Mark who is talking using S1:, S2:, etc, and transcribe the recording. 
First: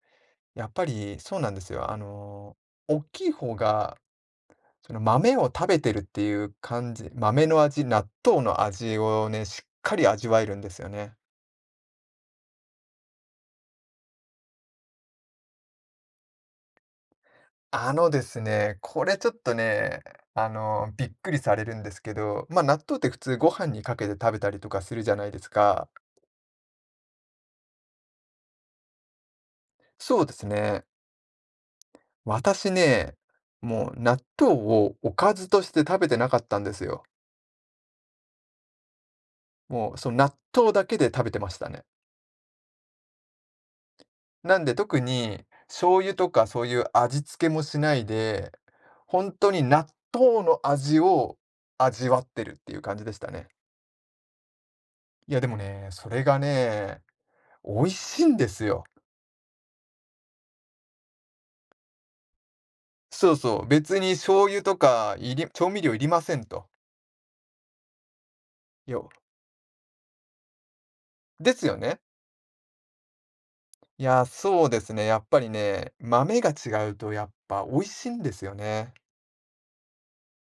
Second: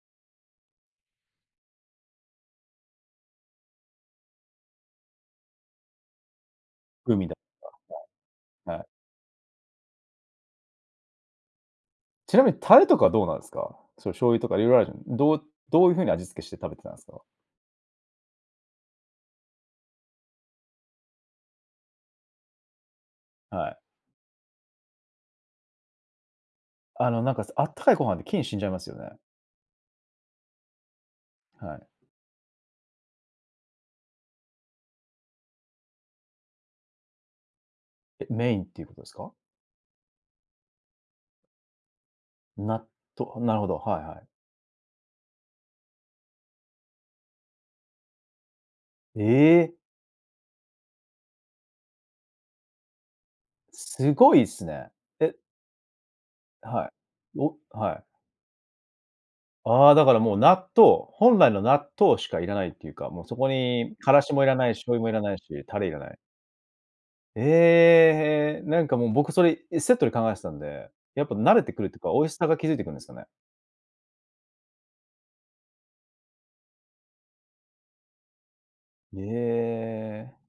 S1: やっぱり、そうなんですよ。あの、大きい方が、その豆を食べてるっていう感じ
S2: うみだ
S1: 豆の味、納豆の
S2: [unintelligible] はい。
S1: 味をね、しっかり味わえるんですよね。
S2: ちなみにタレとかはどうなんすか？その醤油とか色々あるじゃん、どうどういう風に味付けして食べてたんですか？
S1: あのですね、これちょっとね、あの、びっくりされるんですけど、ま、納豆って普通ご飯
S2: はい。
S1: に掛けて、食べたりとかするじゃないですか？
S2: あの、なんかあったかいご飯で菌死んじゃいますよね？
S1: そうですね。
S2: はい。
S1: 私ね、もう納豆をおかずとして食べてなかったんですよ。
S2: え、メインっていうことですか？
S1: もう、その納豆だけで食べてましたね。
S2: 納豆なるほど、はいはい。
S1: なんで、特に、醤油とかそういう味付けもしないで、ほんとに
S2: ええ。
S1: 納豆の味を味わってるっていう感じでしたね。
S2: すごいっすね。え
S1: いやでもね、それが
S2: は
S1: ね、
S2: い。お、
S1: 美味
S2: はい。
S1: しいんですよ。
S2: ああ、だからもう納豆、本来の納豆しか要らないっていうか、もう
S1: そ
S2: そ
S1: う
S2: こ
S1: そう。
S2: に
S1: 別に
S2: 辛子も
S1: 醤
S2: 要ら
S1: 油
S2: ない
S1: と
S2: し、醤油も
S1: か、
S2: 要らな
S1: い
S2: い
S1: り
S2: し、
S1: 調
S2: タ
S1: 味
S2: レ
S1: 料要
S2: 要ら
S1: り
S2: ない。
S1: ませんと。
S2: ええ、なんか
S1: よ
S2: もう
S1: うろ。
S2: 僕それ、セットで考えてたんで。やっぱ慣
S1: で
S2: れ
S1: す
S2: て
S1: よ
S2: くるっていう
S1: ね。
S2: か、美味しさが気付いてくんですかね？
S1: いや、そうですね、やっぱりね、豆が違うとやっぱ美味しいんですよね。
S2: ええ。